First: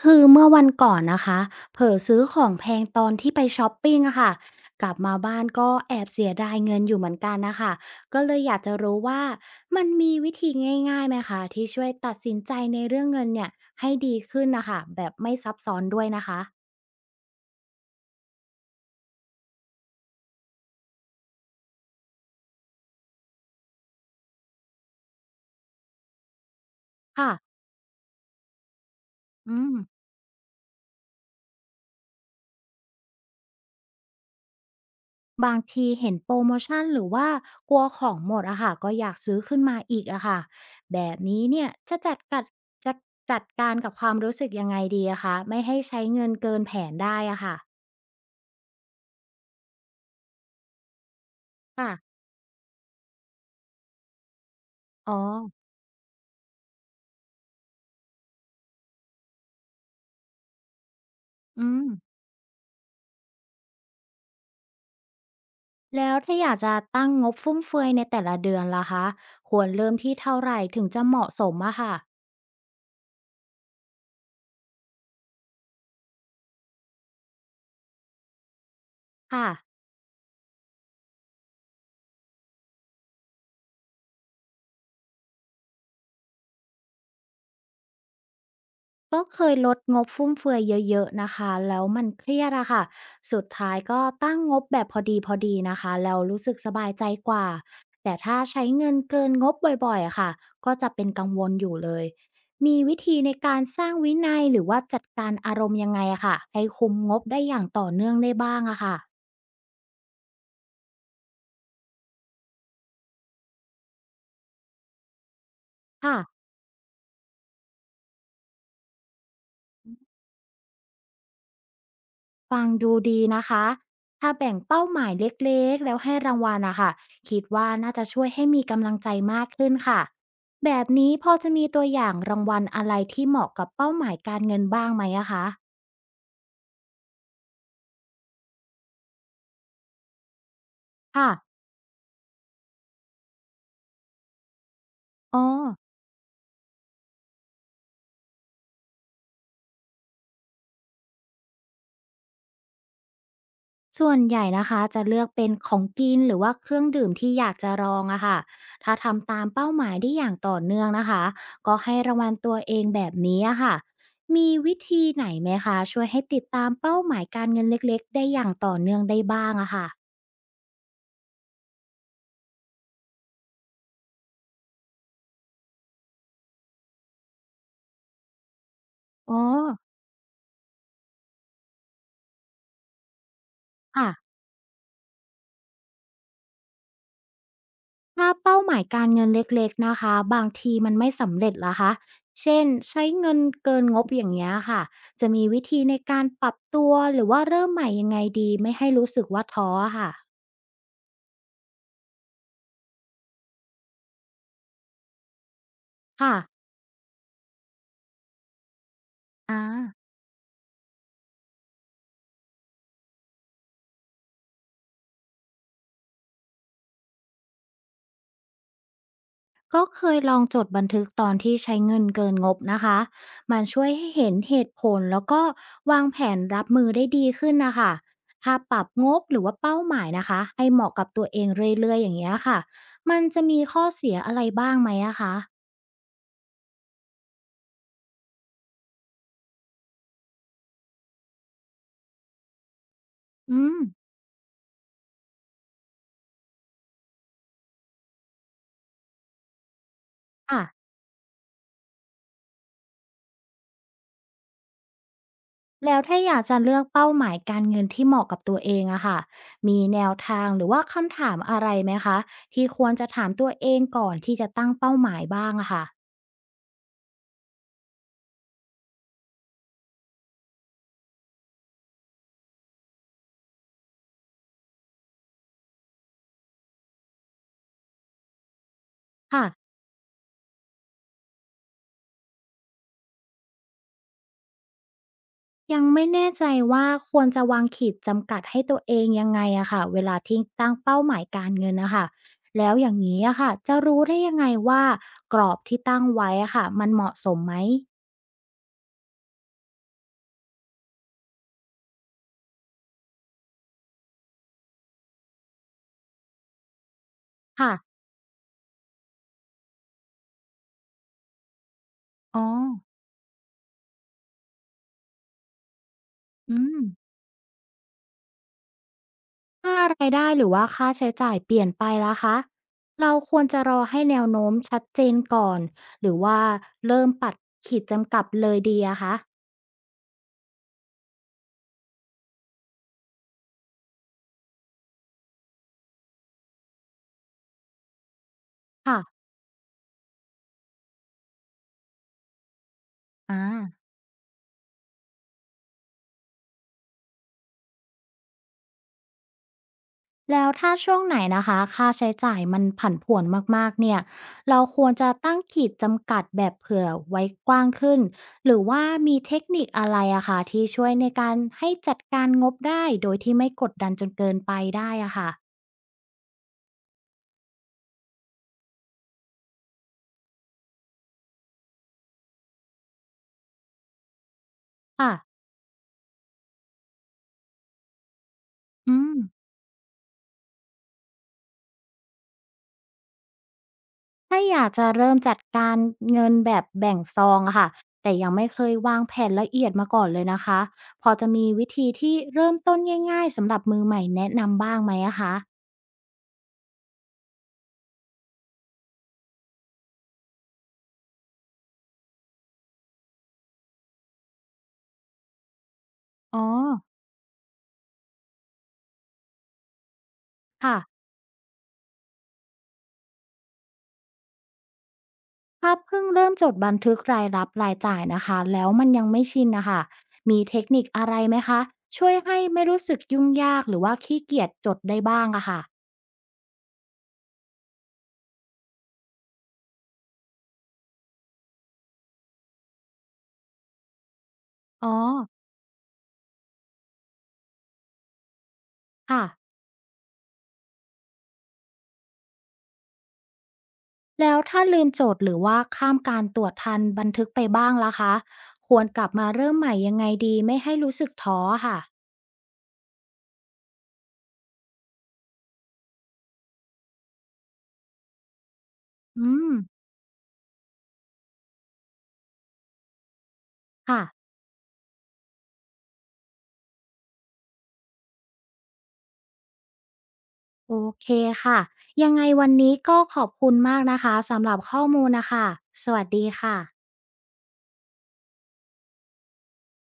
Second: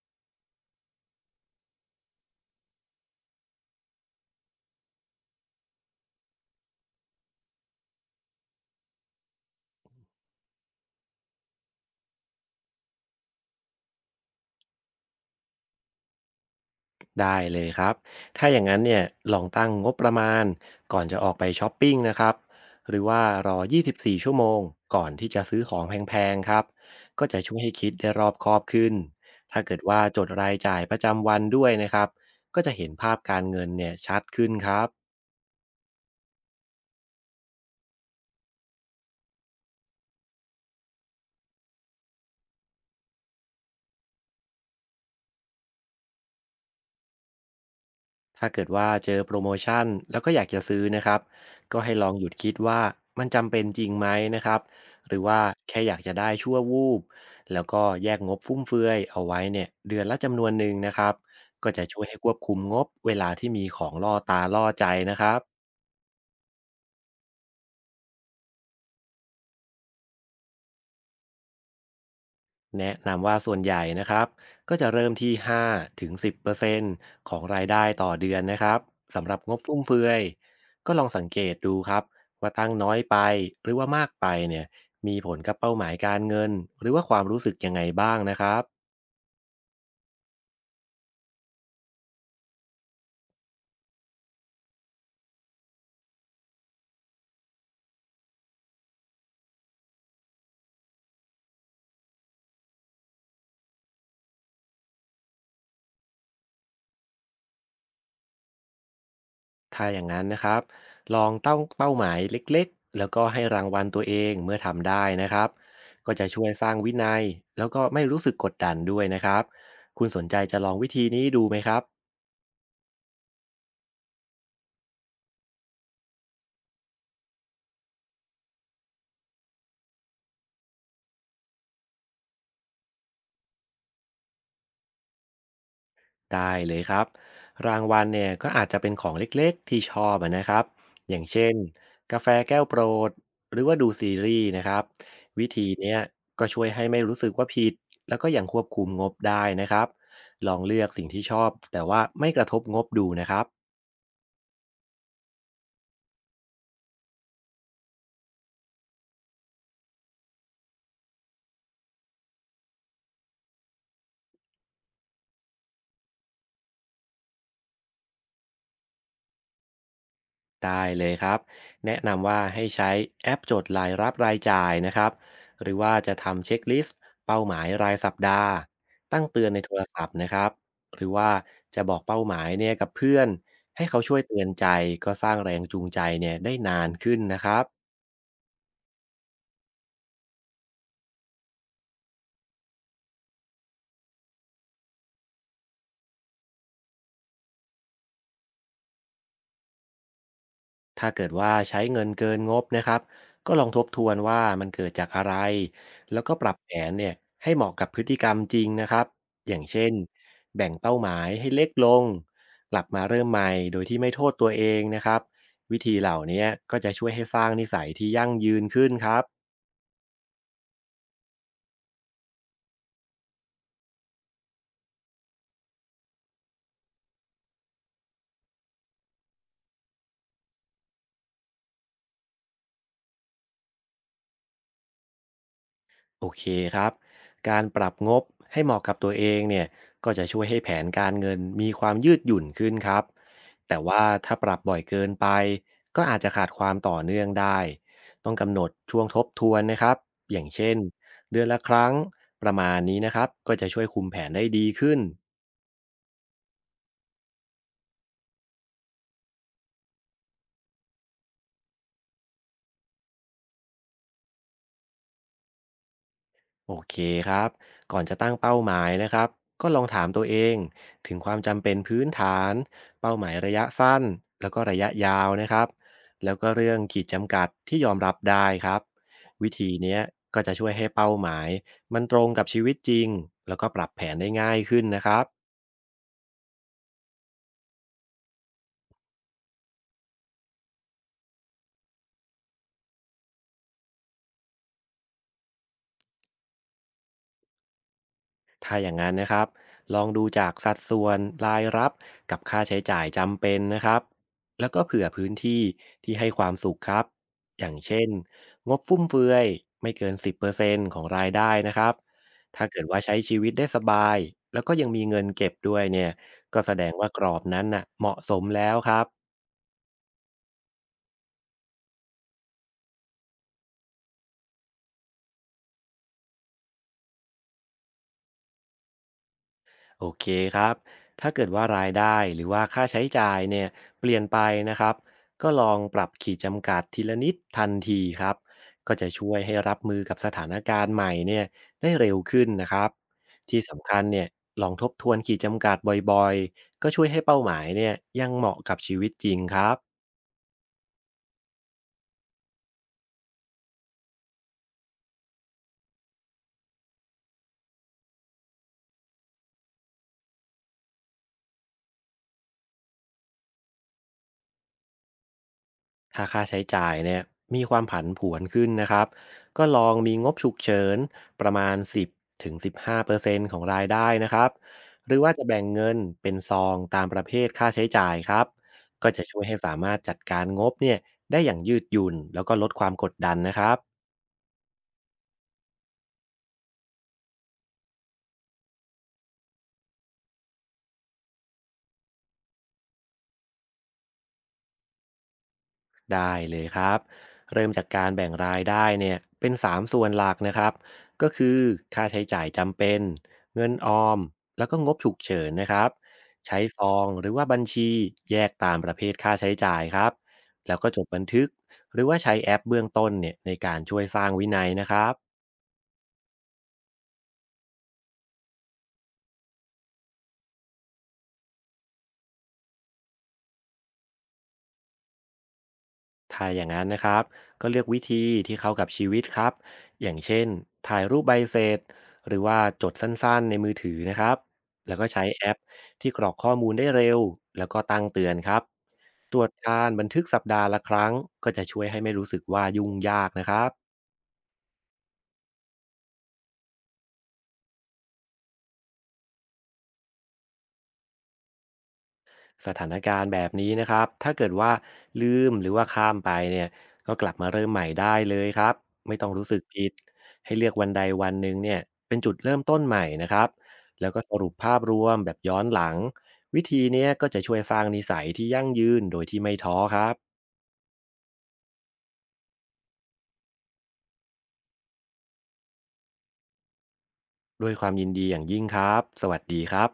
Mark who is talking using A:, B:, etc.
A: คือเมื่อวันก่อนนะคะเผลอซื้อของแพงตอนที่ไปช้อปปิ้งอะค่ะกลับมาบ้านก็แอบเสียดายเงินอยู่เหมือนกันนะคะก็เลยอยากจะรู้ว่ามันมีวิธีง่ายๆไหมคะที่ช่วยตัดสินใจในเรื่องเงินเนี่ยให้ดีขึ้นนะคะแบบไม่ซับซ้อนด้วยนะคะ
B: ได้เลยครับ ถ้าอย่างนั้นเนี่ยลองตั้งงบประมาณก่อนจะออกไปช้อปปิ้งนะครับ หรือว่ารอ 24 ชั่วโมงก่อนที่จะซื้อของแพงๆ ครับ ก็
A: ค่ะ
B: จะช่วยให้คิดได้รอบคอบขึ้น
A: อื
B: ถ้า
A: ม
B: เกิดว่าจดรายจ่ายประจำวันด้วยนะครับ ก็จะเห็นภาพการเงินเนี่ยชัดขึ้นครับ
A: บางทีเห็นโปรโมชั่นหรือว่ากลัวของหมดอะค่ะก็อยากซื้อขึ้นมาอีกอะค่ะแบบนี้เนี่ยจะจัดกัดจะจัดการกับความรู้สึกยังไงดีอะคะไม่ให้ใช้เงินเกินแผนได้อะค่ะ
B: ถ้าเกิดว่าเจอโปรโมชั่นแล้วก็อยากจะซื้อนะครับก็ให้ลอ
A: ค่ะ
B: งหยุดคิดว่ามันจำเป็นจริงไหมนะครับห
A: อ๋อ
B: รือว่าแค่อยากจะได้ชั่ววูบแล้วก็แยกงบฟุ่มเฟือยเอาไว้เนี่ยเดือนละจำนวนหนึ่งนะครับก็
A: อืม
B: จะช่วยให้ควบคุมงบเวลาที่มีของล่อตาล่อใจนะครับ
A: แล้วถ้าอยากจะตั้งงบฟุ่มเฟือยในแต่ละเดือนล่ะคะควรเริ่มที่เท่าไหร่ถึงจะเหมาะสมอะค่ะ
B: แนะนำว่าส่วนใหญ่นะครับก็จะเริ่มที่5-10%ของรายได้ต่อเดือนนะครับสำหรับ
A: ค่ะ
B: งบฟุ่มเฟือยก็ลองสังเกตดูครับว่าตั้งน้อยไปหรือว่ามากไปเนี่ยมีผลกับเป้าหมายการเงินหรือว่าความรู้สึกยังไงบ้างนะครับ
A: ก็เคยลดงบฟุ่มเฟือยเยอะๆนะคะ แล้วมันเครียดอะค่ะสุดท้ายก็ตั้งงบแบบพอดีๆนะคะ แล้วรู้สึกสบายใจกว่า แต่ถ้าใช้เงินเกินงบบ่อยๆอะค่ะก็จะเป็นกังวลอยู่เลย มีวิธีในการสร้างวินัยหรือว่าจัดการอารมณ์ยังไงอะค่ะให้คุมงบได้อย่างต่อเนื่องได้บ้างอะค่ะ
B: ถ้าอย่างนั้นนะครับลองตั้งเป้าหมายเล็กๆแล้วก็ให้รางวัลตัวเองเมื่อทำได้นะครับก็
A: ค่ะ
B: จะช่วยสร้างวินัยแล้วก็ไม่รู้สึกกดดันด้วยนะครับคุณสนใจจะลองวิธีนี้ดูไหมครับ
A: ฟังดูดีนะคะ ถ้าแบ่งเป้าหมายเล็กๆ แล้วให้รางวัลนะคะคิดว่าน่าจะช่วยให้มีกำลังใจมากขึ้นค่ะ แบบนี้พอจะมีตัวอย่างรางวัลอะไรที่เหมาะกับเป้าหมายการเงินบ้างไหมอะคะ
B: ได้เลยครับรางวัลเนี่ยก็อาจจะเป็นของเล็กๆที่ชอบอะนะครับอย่าง
A: ค่ะ
B: เช่นกาแฟแก้วโปรดหรือว่าดูซีรีส์นะครับ
A: อ๋อ
B: วิธีเนี้ยก็ช่วยให้ไม่รู้สึกว่าผิดแล้วก็ยังควบคุมงบได้นะครับลองเลือกสิ่งที่ชอบแต่ว่าไม่กระทบงบดูนะครับ
A: ส่วนใหญ่นะคะจะเลือกเป็นของกินหรือว่าเครื่องดื่มที่อยากจะลองอะค่ะถ้าทำตามเป้าหมายได้อย่างต่อเนื่องนะคะก็ให้รางวัลตัวเองแบบนี้อะค่ะมีวิธีไหนไหมคะช่วยให้ติดตามเป้าหมายการเงินเล็กๆได้อย่างต่อเนื่องได้บ้างอะค่ะ
B: ได้เลยครับแนะนำว่าให้ใช้แอปจดรายรับรายจ่ายนะครับหรือว่าจะทำเช็คลิสต์เป้าหมายรายสัปดาห์ตั้ง
A: อ๋อ
B: เตือนในโทรศัพท์นะครับหรือว่าจะบอกเป้าหมายเนี่ยกับเพื่อนให้เขา
A: ค่ะ
B: ช่วยเตือนใจก็สร้างแรงจูงใจเนี่ยได้นานขึ้นนะครับ
A: ถ้าเป้าหมายการเงินเล็กๆนะคะบางทีมันไม่สำเร็จละคะ เช่นใช้เงินเกินงบอย่างเงี้ยค่ะ จะมีวิธีในการปรับตัวหรือว่าเริ่มใหม่ยังไงดีไม่ให้รู้สึกว่าท้ออะค่ะ
B: ถ้าเกิดว่าใช้เงินเกินงบนะครับก็ลองทบทวนว่ามันเกิดจากอะไรแล้วก็
A: ค่ะ
B: ปรับแผนเนี่ยให้เหมาะกับพฤติกรรมจริงนะครับอย่า
A: อา
B: งเช่นแบ่งเป้าหมายให้เล็กลงกลับมาเริ่มใหม่โดยที่ไม่โทษตัวเองนะครับวิธีเหล่านี้ก็จะช่วยให้สร้างนิสัยที่ยั่งยืนขึ้นครับ
A: ก็เคยลองจดบันทึกตอนที่ใช้เงินเกินงบนะคะมันช่วยให้เห็นเหตุผลแล้วก็วางแผนรับมือได้ดีขึ้นนะค่ะถ้าปรับงบหรือว่าเป้าหมายนะคะให้เหมาะกับตัวเองเรื่อยๆอย่างเงี้ยค่ะมันจะมีข้อเสียอะไรบ้างไหมอะคะ
B: โอเคครับการปรับงบให้เหมาะกับตัวเองเนี่ยก็จะช่วยให้แผนการเงินมีความยืดหยุ่นขึ้นครับ
A: อืม
B: แต่ว่าถ้าปรับบ่อยเกินไปก็อาจจะขาดความต่อเนื่องได้ ต้องกำหนดช่วงทบทวนนะครับอย่าง
A: ค่ะ
B: เช่นเดือนละครั้งประมาณนี้นะครับก็จะช่วยคุมแผนได้ดีขึ้น
A: แล้วถ้าอยากจะเลือกเป้าหมายการเงินที่เหมาะกับตัวเองอะค่ะมีแนวทางหรือว่าคำถามอะไรไหมคะที่ควรจะถามตัวเองก่อนที่จะตั้งเป้าหมายบ้างอะค่ะ
B: โอเคครับก่อนจะตั้งเป้าหมายนะครับ ก็ลองถามตัวเองถึงความจำเป็นพื้นฐานเป้าหมายระยะสั้นแล้วก็ระยะยาวนะครับแล้วก็เรื่องขีดจำกัดที่ยอมรับได้ครับ
A: ค่ะ
B: วิธีเนี้ยก็จะช่วยให้เป้าหมายมันตรงกับชีวิตจริงแล้วก็ปรับแผนได้ง่ายขึ้นนะครับ
A: ยังไม่แน่ใจว่าควรจะวางขีดจำกัดให้ตัวเองยังไงอะค่ะเวลาที่ตั้งเป้าหมายการเงินน่ะค่ะแล้วอย่างงี้อะค่ะจะรู้ได้ยังไงว่ากรอบที่ตั้งไว้อะค่ะมันเหมาะสมไหม
B: ถ้าอย่างนั้นนะครับลองดูจากสัดส่วนรายรับกับค่าใช้จ่ายจำเป็นนะครับแล้วก็เผื่อพื้นที่ที่ให้ความสุขครับอ
A: ค่ะ
B: ย่างเช่นงบฟุ่มเฟือยไม่เกิน 10%ของรายได้นะครับ
A: อ๋อ
B: ถ้าเกิดว่าใช้ชีวิตได้สบายแล้วก็ยังมีเงินเก็บด้วยเนี่ยก็
A: อื
B: แส
A: ม
B: ดงว่ากรอบนั้นน่ะเหมาะสมแล้วครับ
A: ถ้ารายได้หรือว่าค่าใช้จ่ายเปลี่ยนไปละคะเราควรจะรอให้แนวโน้มชัดเจนก่อนหรือว่าเริ่มปัดขีดจำกัดเลยดีอะคะ
B: โอเคครับ ถ้าเกิดว่ารายได้หรือว่าค่าใช้จ่ายเนี่ยเปลี่ยนไปนะครับก็ลองปรับขีดจำกัดทีละนิดทันทีครับ ก็จะ
A: ค่ะ
B: ช่วยให้รับมือกับสถานการณ์ใหม่เนี่ยได้เร็วขึ้นนะครับ
A: อา
B: ที่สำคัญเนี่ยลองทบทวนขีดจำกัดบ่อยๆ ก็ช่วยให้เป้าหมายเนี่ยยังเหมาะกับชีวิตจริงครับ
A: แล้วถ้าช่วงไหนนะคะค่าใช้จ่ายมันผันผวนมากๆเนี่ยเราควรจะตั้งขีดจำกัดแบบเผื่อไว้กว้างขึ้นหรือว่ามีเทคนิคอะไรอะค่ะที่ช่วยในการให้จัดการงบได้โดยที่ไม่กดดันจนเกินไปได้อะค่ะ
B: ถ้าค่าใช้จ่ายเนี่ยมีความผันผวนขึ้นนะครับก็ลองมีงบฉุกเฉินประมาณ10ถึง15%ของรายได้นะครับห
A: ค่ะ
B: รือว่าจะแบ่งเงินเป็นซองตามประเภทค่าใช้จ่ายครับ
A: อื
B: ก็
A: ม
B: จะช่วยให้สามารถจัดการงบเนี่ยได้อย่างยืดหยุ่นแล้วก็ลดความกดดันนะครับ
A: ถ้าอยากจะเริ่มจัดการเงินแบบแบ่งซองอะค่ะแต่ยังไม่เคยวางแผนละเอียดมาก่อนเลยนะคะพอจะมีวิธีที่เริ่มต้นง่ายๆสำหรับมือใหม่แนะนำบ้างไหมอะคะ
B: ได้เลยครับเริ่มจากการแบ่งรายได้เนี่ยเป็น3ส่วนหลักนะครับก็คือค่าใช้จ่ายจำเป็นเงินออมแล้วก็งบฉุกเฉินนะครับ
A: อ๋อ
B: ใช้ซองหรือว่าบัญชีแยกตามประเภทค่าใช้จ่ายครับแล้
A: ค่ะ
B: วก็จดบันทึกหรือว่าใช้แอปเบื้องต้นเนี่ยในการช่วยสร้างวินัยนะครับ
A: ถ้าเพิ่งเริ่มจดบันทึกรายรับรายจ่ายนะคะแล้วมันยังไม่ชินนะคะมีเทคนิคอะไรไหมคะช่วยให้ไม่รู้สึกยุ่งยากหรือว่าขี้เกียจจดได้บ้างอะค่ะ
B: ถ้าอย่างนั้นนะครับก็เลือกวิธีที่เข้ากับชีวิตครับอย่างเช่นถ่ายรูปใบเสร็จหรือว่าจดสั้นๆในมือถือนะครับ
A: อ๋อ
B: แล้วก็ใช้แอปที่กรอกข้อมูลได้เร็วแล้วก็ตั้งเตือนครับ
A: ค่ะ
B: ตรวจการบันทึกสัปดาห์ละครั้งก็จะช่วยให้ไม่รู้สึกว่ายุ่งยากนะครับ
A: แล้วถ้าลืมจดหรือว่าข้ามการตรวจทันบันทึกไปบ้างล่ะคะควรกลับมาเริ่มใหม่ยังไงดีไม่ให้รู้สึกท้อค่ะ
B: สถานการณ์แบบนี้นะครับถ้าเกิดว่าลืมหรือว่าข้ามไปเนี่ยก็กลับมาเริ่มใหม่ได้เลยครับไม่ต้
A: อื
B: องรู้
A: ม
B: สึกผิดให้เลือกวันใดวันหนึ่งเนี่ยเป็นจุดเริ่มต้นใหม่นะครับ
A: ค่ะ
B: แล้วก็สรุปภาพรวมแบบย้อนหลังวิธีเนี้ยก็จะช่วยสร้างนิสัยที่ยั่งยืนโดยที่ไม่ท้อครับ
A: โอเคค่ะยังไงวันนี้ก็ขอบคุณมากนะคะสำหรับข้อมูลนะคะสวัสดีค่ะ
B: ด้วยความยินดีอย่างยิ่งครับสวัสดีครับ